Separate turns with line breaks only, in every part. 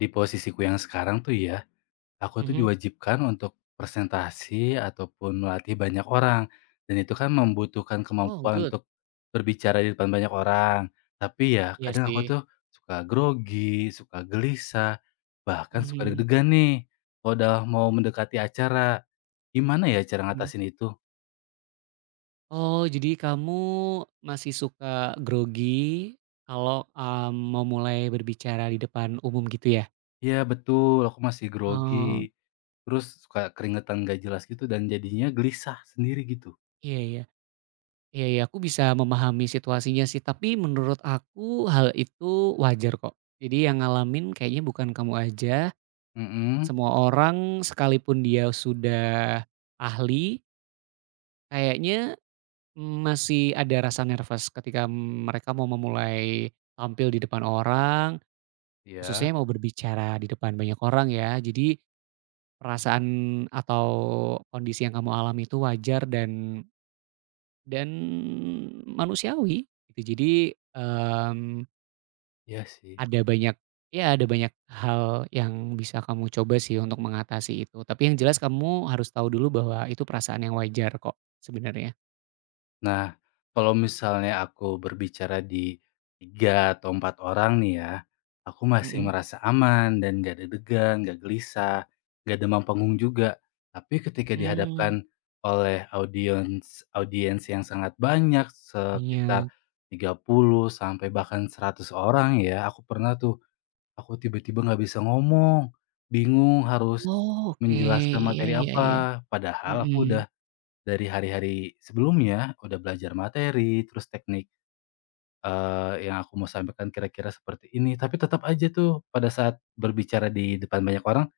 Di posisiku yang sekarang tuh ya, aku tuh
Mhm.
diwajibkan untuk presentasi ataupun melatih banyak orang. Dan itu kan membutuhkan
Oh,
kemampuan
good.
untuk berbicara di depan banyak orang. Tapi ya
Iya
kadang
sih.
aku tuh suka grogi, suka gelisah, bahkan suka
Mhm,
deg-degan nih. Kalau udah mau mendekati acara, gimana ya cara
mhm.
ngatasin itu?
Oh, jadi kamu masih suka grogi kalau, mau mulai berbicara di depan umum gitu ya?
Ya betul, aku masih grogi,
Oh,
terus suka keringetan gak jelas gitu dan jadinya gelisah sendiri gitu.
iya iya. Iya iya, aku bisa memahami situasinya sih, tapi menurut aku hal itu wajar kok. Jadi yang ngalamin kayaknya bukan kamu aja,
Mhm,
semua orang sekalipun dia sudah ahli, kayaknya masih ada rasa nervous ketika mereka mau memulai tampil di depan orang,
ya
khususnya mau berbicara di depan banyak orang ya. Jadi perasaan atau kondisi yang kamu alami itu wajar dan manusiawi gitu. Jadi,
ya sih.
ada banyak hal yang bisa kamu coba sih untuk mengatasi itu. Tapi yang jelas kamu harus tahu dulu bahwa itu perasaan yang wajar kok sebenarnya.
Nah, kalau misalnya aku berbicara di 3 atau 4 orang nih ya, aku masih
Mhm.
merasa aman dan gak ada degan gak gelisah, gak demam panggung juga. Tapi ketika
Mmm,
dihadapkan oleh audiens audiens yang sangat banyak,
iya.
sekitar 30 sampai bahkan 100 orang ya, aku pernah tuh, aku tiba-tiba nggak bisa ngomong, bingung harus
Oh, oke.
menjelaskan
Iya
materi
iya iya.
apa, padahal aku
Mhm.
udah dari hari-hari sebelumnya, udah belajar materi, terus teknik, yang aku mau sampaikan kira-kira seperti ini, tapi tetap aja tuh pada saat berbicara di depan banyak orang,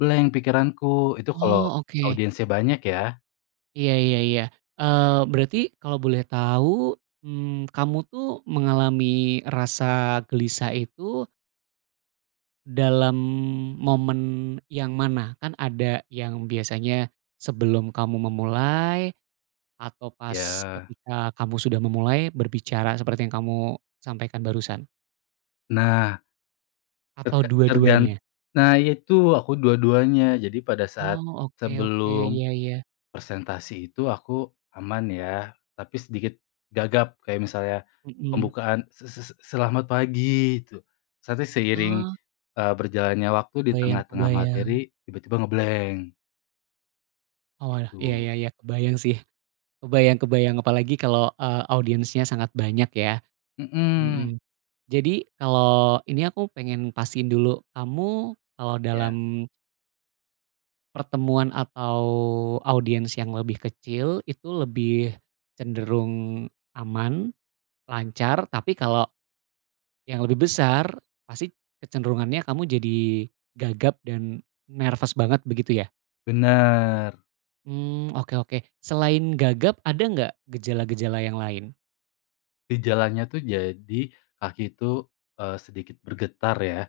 blank pikiranku. Itu kalau
Oh, oke.
audiensnya banyak ya.
Iya iya iya. Berarti kalau boleh tahu, kamu tuh mengalami rasa gelisah itu dalam momen yang mana? Kan ada yang biasanya sebelum kamu memulai atau pas
Ya.
ketika kamu sudah memulai berbicara seperti yang kamu sampaikan barusan?
Nah,
Atau dua-duanya?
tergantung nah, ya itu aku dua-duanya. Jadi pada saat
Oh, oke oke.
sebelum
Iya iya.
presentasi itu aku aman ya, tapi sedikit gagap kayak misalnya
Mhm.
pembukaan, "Se se se selamat pagi," itu. Terus nanti seiring,
Ah,
berjalannya waktu di
kebayang
tengah-tengah
kebayang.
materi tiba-tiba ngeblank
Oh, walah, iya
gitu.
iya iya, kebayang sih, kebayang kebayang, apalagi kalau, audiensnya sangat banyak ya,
Mhm,
mhm. Jadi kalau ini aku pengen pastiin dulu, kamu kalau
ya
dalam pertemuan atau audiens yang lebih kecil itu lebih cenderung aman, lancar, tapi kalau yang lebih besar pasti kecenderungannya kamu jadi gagap dan nervous banget begitu ya?
bener.
Mmm, oke oke. Selain gagap ada nggak gejala-gejala yang lain?
Gejalanya tuh jadi kaki itu, sedikit bergetar ya.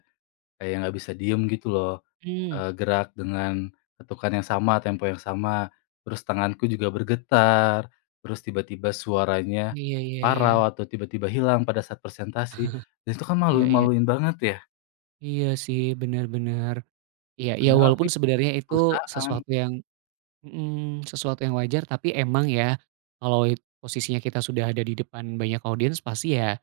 Kayak nggak bisa diem gitu loh,
Mmm.
gerak dengan ketukan yang sama, tempo yang sama, terus tanganku juga bergetar, terus tiba-tiba suaranya
Iya iya iya.
parau atau tiba-tiba hilang pada saat presentasi, dan itu kan
Iya
maluin
iya.
maluin banget ya,
Iya sih, benar-benar, iya iya,
padahal aku
walaupun
ikut
sebenarnya itu
perusahaan.
sesuatu yang mhm, sesuatu yang wajar tapi emang ya, kalau posisinya kita sudah ada di depan banyak audiens pasti ya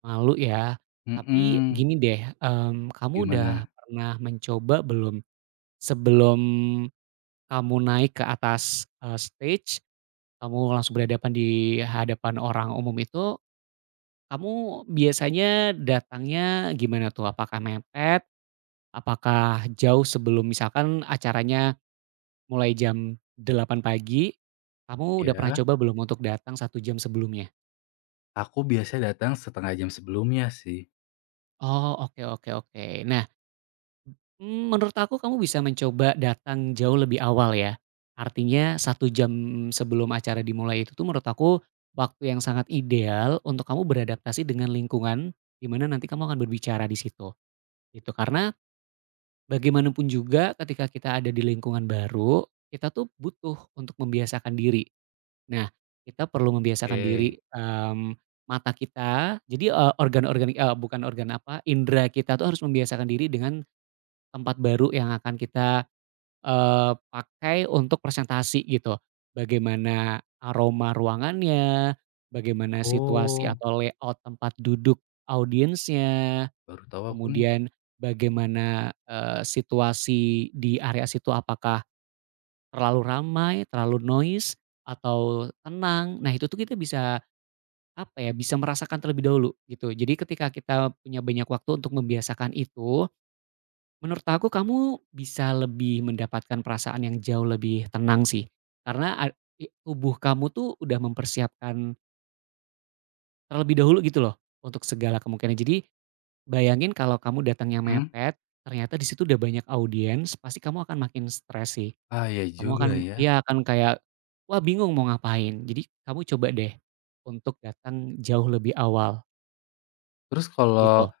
malu ya. Tapi
Mhm,
gini deh, kamu udah
gimana?
pernah mencoba belum, sebelum kamu naik ke atas, stage, kamu langsung berhadapan di hadapan orang umum itu, kamu biasanya datangnya gimana tuh? Apakah jauh sebelum misalkan acaranya mulai jam 8 pagi, kamu udah pernah
Ya,
coba belum untuk datang 1 jam sebelumnya?
aku biasanya datang setengah jam sebelumnya sih.
Oh, oke oke oke. Nah, menurut aku kamu bisa mencoba datang jauh lebih awal ya. Artinya 1 jam sebelum acara dimulai itu tuh menurut aku waktu yang sangat ideal untuk kamu beradaptasi dengan lingkungan di mana nanti kamu akan berbicara di situ, gitu. Karena bagaimanapun juga ketika kita ada di lingkungan baru, kita tuh butuh untuk membiasakan diri. Nah, kita perlu membiasakan diri,
Oke.
mata kita jadi, organ-organ bukan organ apa, indera kita tuh harus membiasakan diri dengan tempat baru yang akan kita, pakai untuk presentasi gitu. Bagaimana aroma ruangannya, bagaimana situasi
Oh,
atau layout tempat duduk audiensnya,
baru tahu aku nih.
kemudian bagaimana, situasi di area situ apakah terlalu ramai, terlalu noise, atau tenang. Nah, itu tuh kita bisa, apa ya, bisa merasakan terlebih dahulu, gitu. Jadi ketika kita punya banyak waktu untuk membiasakan itu, menurut aku kamu bisa lebih mendapatkan perasaan yang jauh lebih tenang sih. Karena ad i tubuh kamu tuh udah mempersiapkan terlebih dahulu gitu loh, untuk segala kemungkinan. Jadi, bayangin kalau kamu datangnya
Mhm,
mepet, ternyata di situ udah banyak audiens, pasti kamu akan makin stres sih.
ah, ya
Kamu akan,
juga ya.
iya, akan kayak, wah bingung mau ngapain. Jadi kamu coba deh untuk datang jauh lebih awal
Terus kalau
gitu.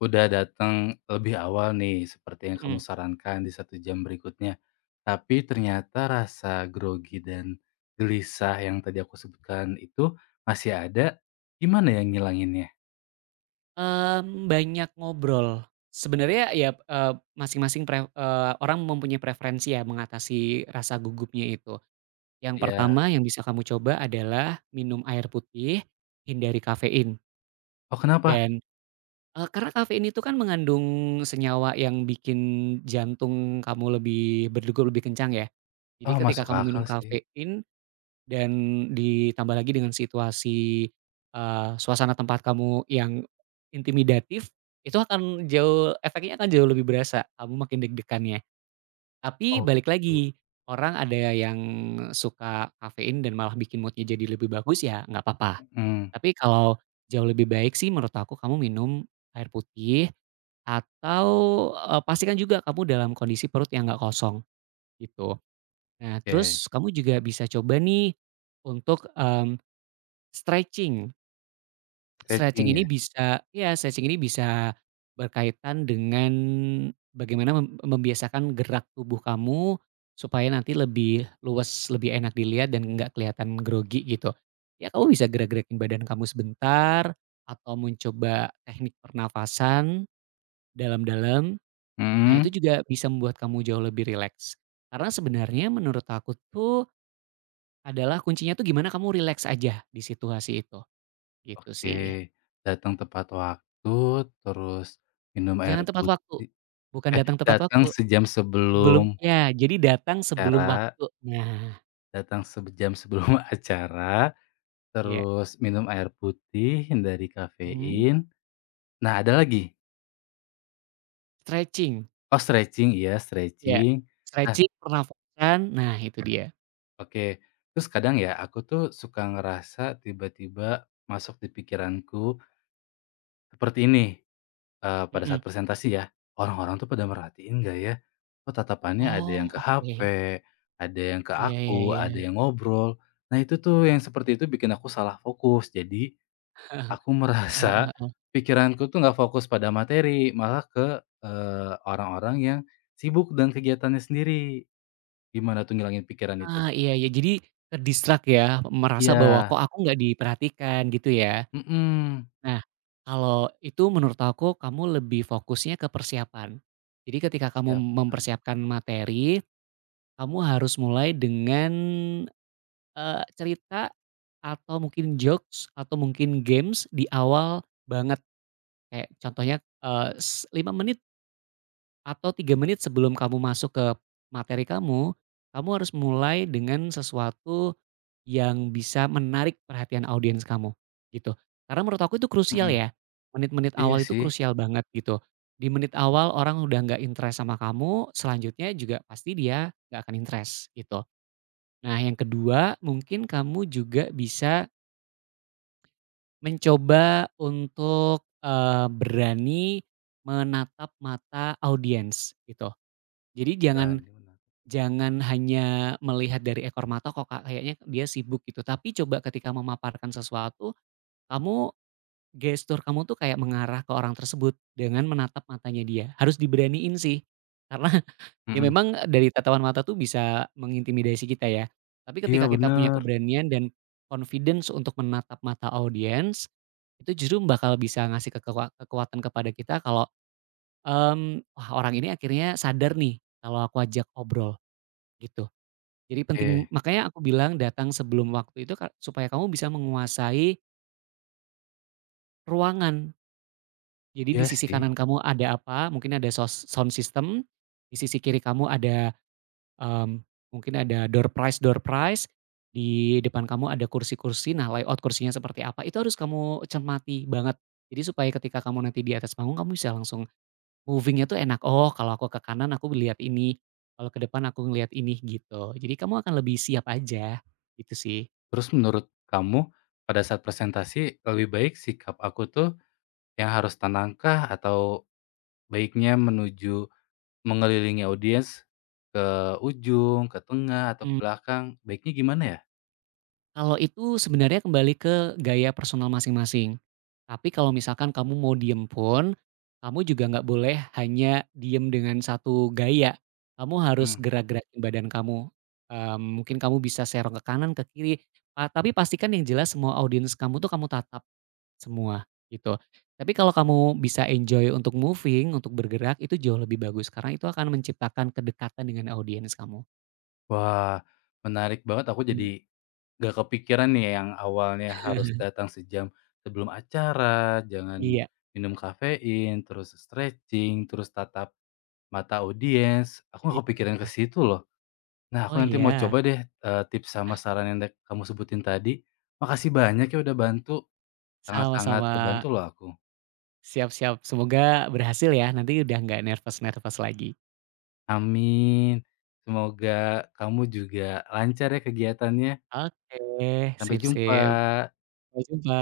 udah datang lebih awal nih, seperti yang kamu
Mhm.
sarankan di 1 jam berikutnya. Tapi ternyata rasa grogi dan gelisah yang tadi aku sebutkan itu masih ada, gimana ya ngilanginnya?
Banyak ngobrol. Sebenarnya ya, masing-masing orang mempunyai preferensi ya mengatasi rasa gugupnya itu. Yang
Ya.
pertama yang bisa kamu coba adalah minum air putih, hindari kafein
Oh kenapa?
dan, karena kafein itu kan mengandung senyawa yang bikin jantung kamu lebih berdegup lebih kencang ya. Jadi
Oh
ketika
masuk
kamu minum
akal sih.
kafein dan ditambah lagi dengan situasi, suasana tempat kamu yang intimidatif, itu akan jauh efeknya akan jauh lebih berasa, kamu makin deg-degannya. Tapi
Oh
balik
gitu.
lagi, orang ada yang suka kafein dan malah bikin moodnya jadi lebih bagus, ya nggak apa-apa.
Mhm,
Tapi kalau jauh lebih baik sih menurut aku kamu minum air putih atau, pastikan juga kamu dalam kondisi perut yang nggak kosong, gitu. Nah,
oke.
terus kamu juga bisa coba nih untuk stretching. Stretching
Stretching
ini
ya?
bisa ya stretching ini bisa berkaitan dengan bagaimana membiasakan gerak tubuh kamu supaya nanti lebih luas, lebih enak dilihat dan nggak kelihatan grogi gitu. Ya kamu bisa gerak-gerakin badan kamu sebentar atau mencoba teknik pernafasan dalam-dalam. Nah itu
Mhm,
juga bisa membuat kamu jauh lebih rileks. Karena sebenarnya menurut aku tuh adalah kuncinya tuh gimana kamu rileks aja di situasi itu, gitu
oke.
sih.
Datang tepat waktu, terus minum air
Jangan tepat waktu,
putih.
bukan
Eh
datang tepat
datang
waktu,
sejam
sebelum
sebelum
ya, jadi datang sebelum
acara.
waktu. Nah,
Datang sejam sebelum acara,
iya,
terus minum air putih, hindari
mhm,
kafein. Nah, ada lagi,
stretching,
oh stretching, iya
iya,
stretching. Nah,
stretching, pernafasan, nah itu dia,
oke. Terus kadang ya aku tuh suka ngerasa tiba-tiba masuk di pikiranku seperti ini, pada saat
mhm.
presentasi ya, "Orang-orang tuh pada merhatiin nggak ya? Oh tatapannya ada yang
Oh,
ke HP,
oke,
ada yang ke
iya iya
aku, ada
iya,
yang ngobrol." Nah, itu tuh yang seperti itu bikin aku salah fokus. Jadi aku
heeh heeh
merasa
heeh.
pikiranku tuh nggak fokus pada materi, malah ke, eee, orang-orang yang sibuk dengan kegiatannya sendiri. Gimana tuh ngilangin pikiran itu?
Ah, iya iya, jadi ke-distract ya, merasa bahwa
Iya,
kok aku nggak diperhatikan gitu ya.
mhm.
Nah, kalau itu menurut aku kamu lebih fokusnya ke persiapan. Jadi ketika kamu
Siap paham,
mempersiapkan materi, kamu harus mulai dengan cerita atau mungkin jokes atau mungkin games di awal banget kayak contohnya, eee, s 5 menit atau 3 menit sebelum kamu masuk ke materi kamu, kamu harus mulai dengan sesuatu yang bisa menarik perhatian audiens kamu, gitu. Karena menurut aku itu krusial
mhm.
ya, menit-menit
Iya
awal itu
sih,
krusial banget gitu. Di menit awal orang udah nggak interest sama kamu, selanjutnya juga pasti dia nggak akan interest gitu. Nah yang kedua mungkin kamu juga bisa mencoba untuk, berani menatap mata audiens gitu. Jadi jangan
berani menang, iya,
jangan hanya melihat dari ekor mata kok Kak, kayaknya dia sibuk gitu, tapi coba ketika memaparkan sesuatu, kamu gestur kamu tuh kayak mengarah ke orang tersebut dengan menatap matanya dia. Harus diberaniin sih, karena ya
mhm.
memang dari tatapan mata tuh bisa mengintimidasi kita ya, tapi
Iya
ketika kita punya
bener,
keberanian dan confidence untuk menatap mata audiens, itu justru bakal bisa ngasih kekuatan kepada kita kalau, "Wah orang ini akhirnya sadar nih kalau aku ajak obrol gitu." Jadi penting
eh,
makanya aku bilang datang sebelum waktu itu supaya kamu bisa menguasai ruangan. Jadi di
iya
sisi
sih.
kanan kamu ada apa, mungkin ada sound system, di sisi kiri kamu ada Mmm, mungkin ada door prize-door prize, di depan kamu ada kursi-kursi, nah layout kursinya seperti apa, itu harus kamu cermati banget. Jadi supaya ketika kamu nanti di atas panggung kamu bisa langsung movingnya tuh enak, "Oh kalau aku ke kanan aku lihat ini, kalau ke depan aku ngelihat ini," gitu. Jadi kamu akan lebih siap aja, gitu sih.
Terus menurut kamu, pada saat presentasi lebih baik sikap aku tuh yang harus tenangkah atau baiknya menuju mengelilingi audiens, ke ujung, ke tengah, atau ke belakang, baiknya gimana ya?
Kalau itu sebenarnya kembali ke gaya personal masing-masing. Tapi kalau misalkan kamu mau diem pun, kamu juga nggak boleh hanya diem dengan satu gaya. Kamu harus
Mmm,
gerak-gerakin badan kamu. Mungkin kamu bisa serong ke kanan, ke kiri, tapi pastikan yang jelas semua audiens kamu tuh kamu tatap semua, gitu. Tapi kalau kamu bisa enjoy untuk moving, untuk bergerak, itu jauh lebih bagus karena itu akan menciptakan kedekatan dengan audiens kamu.
wah, menarik banget aku jadi
Mhm,
nggak kepikiran nih yang awalnya harus datang sejam sebelum acara, jangan
iya,
minum kafein, terus stretching, terus tatap mata audiens, aku nggak
iya.
kepikiran ke situ loh. Nah, aku
Oh,
nanti mau
iya?
coba deh, tips sama saran yang da kamu sebutin tadi. Makasih banyak ya udah bantu, sangat-sangat
Sama-sama,
terbantu loh aku.
siap-siap. Semoga berhasil ya, nanti udah nggak nervous-nervous lagi.
Amin. Semoga kamu juga lancar ya kegiatannya.
Oke,
Sampai
sip
jumpa.
sip. Sampai jumpa.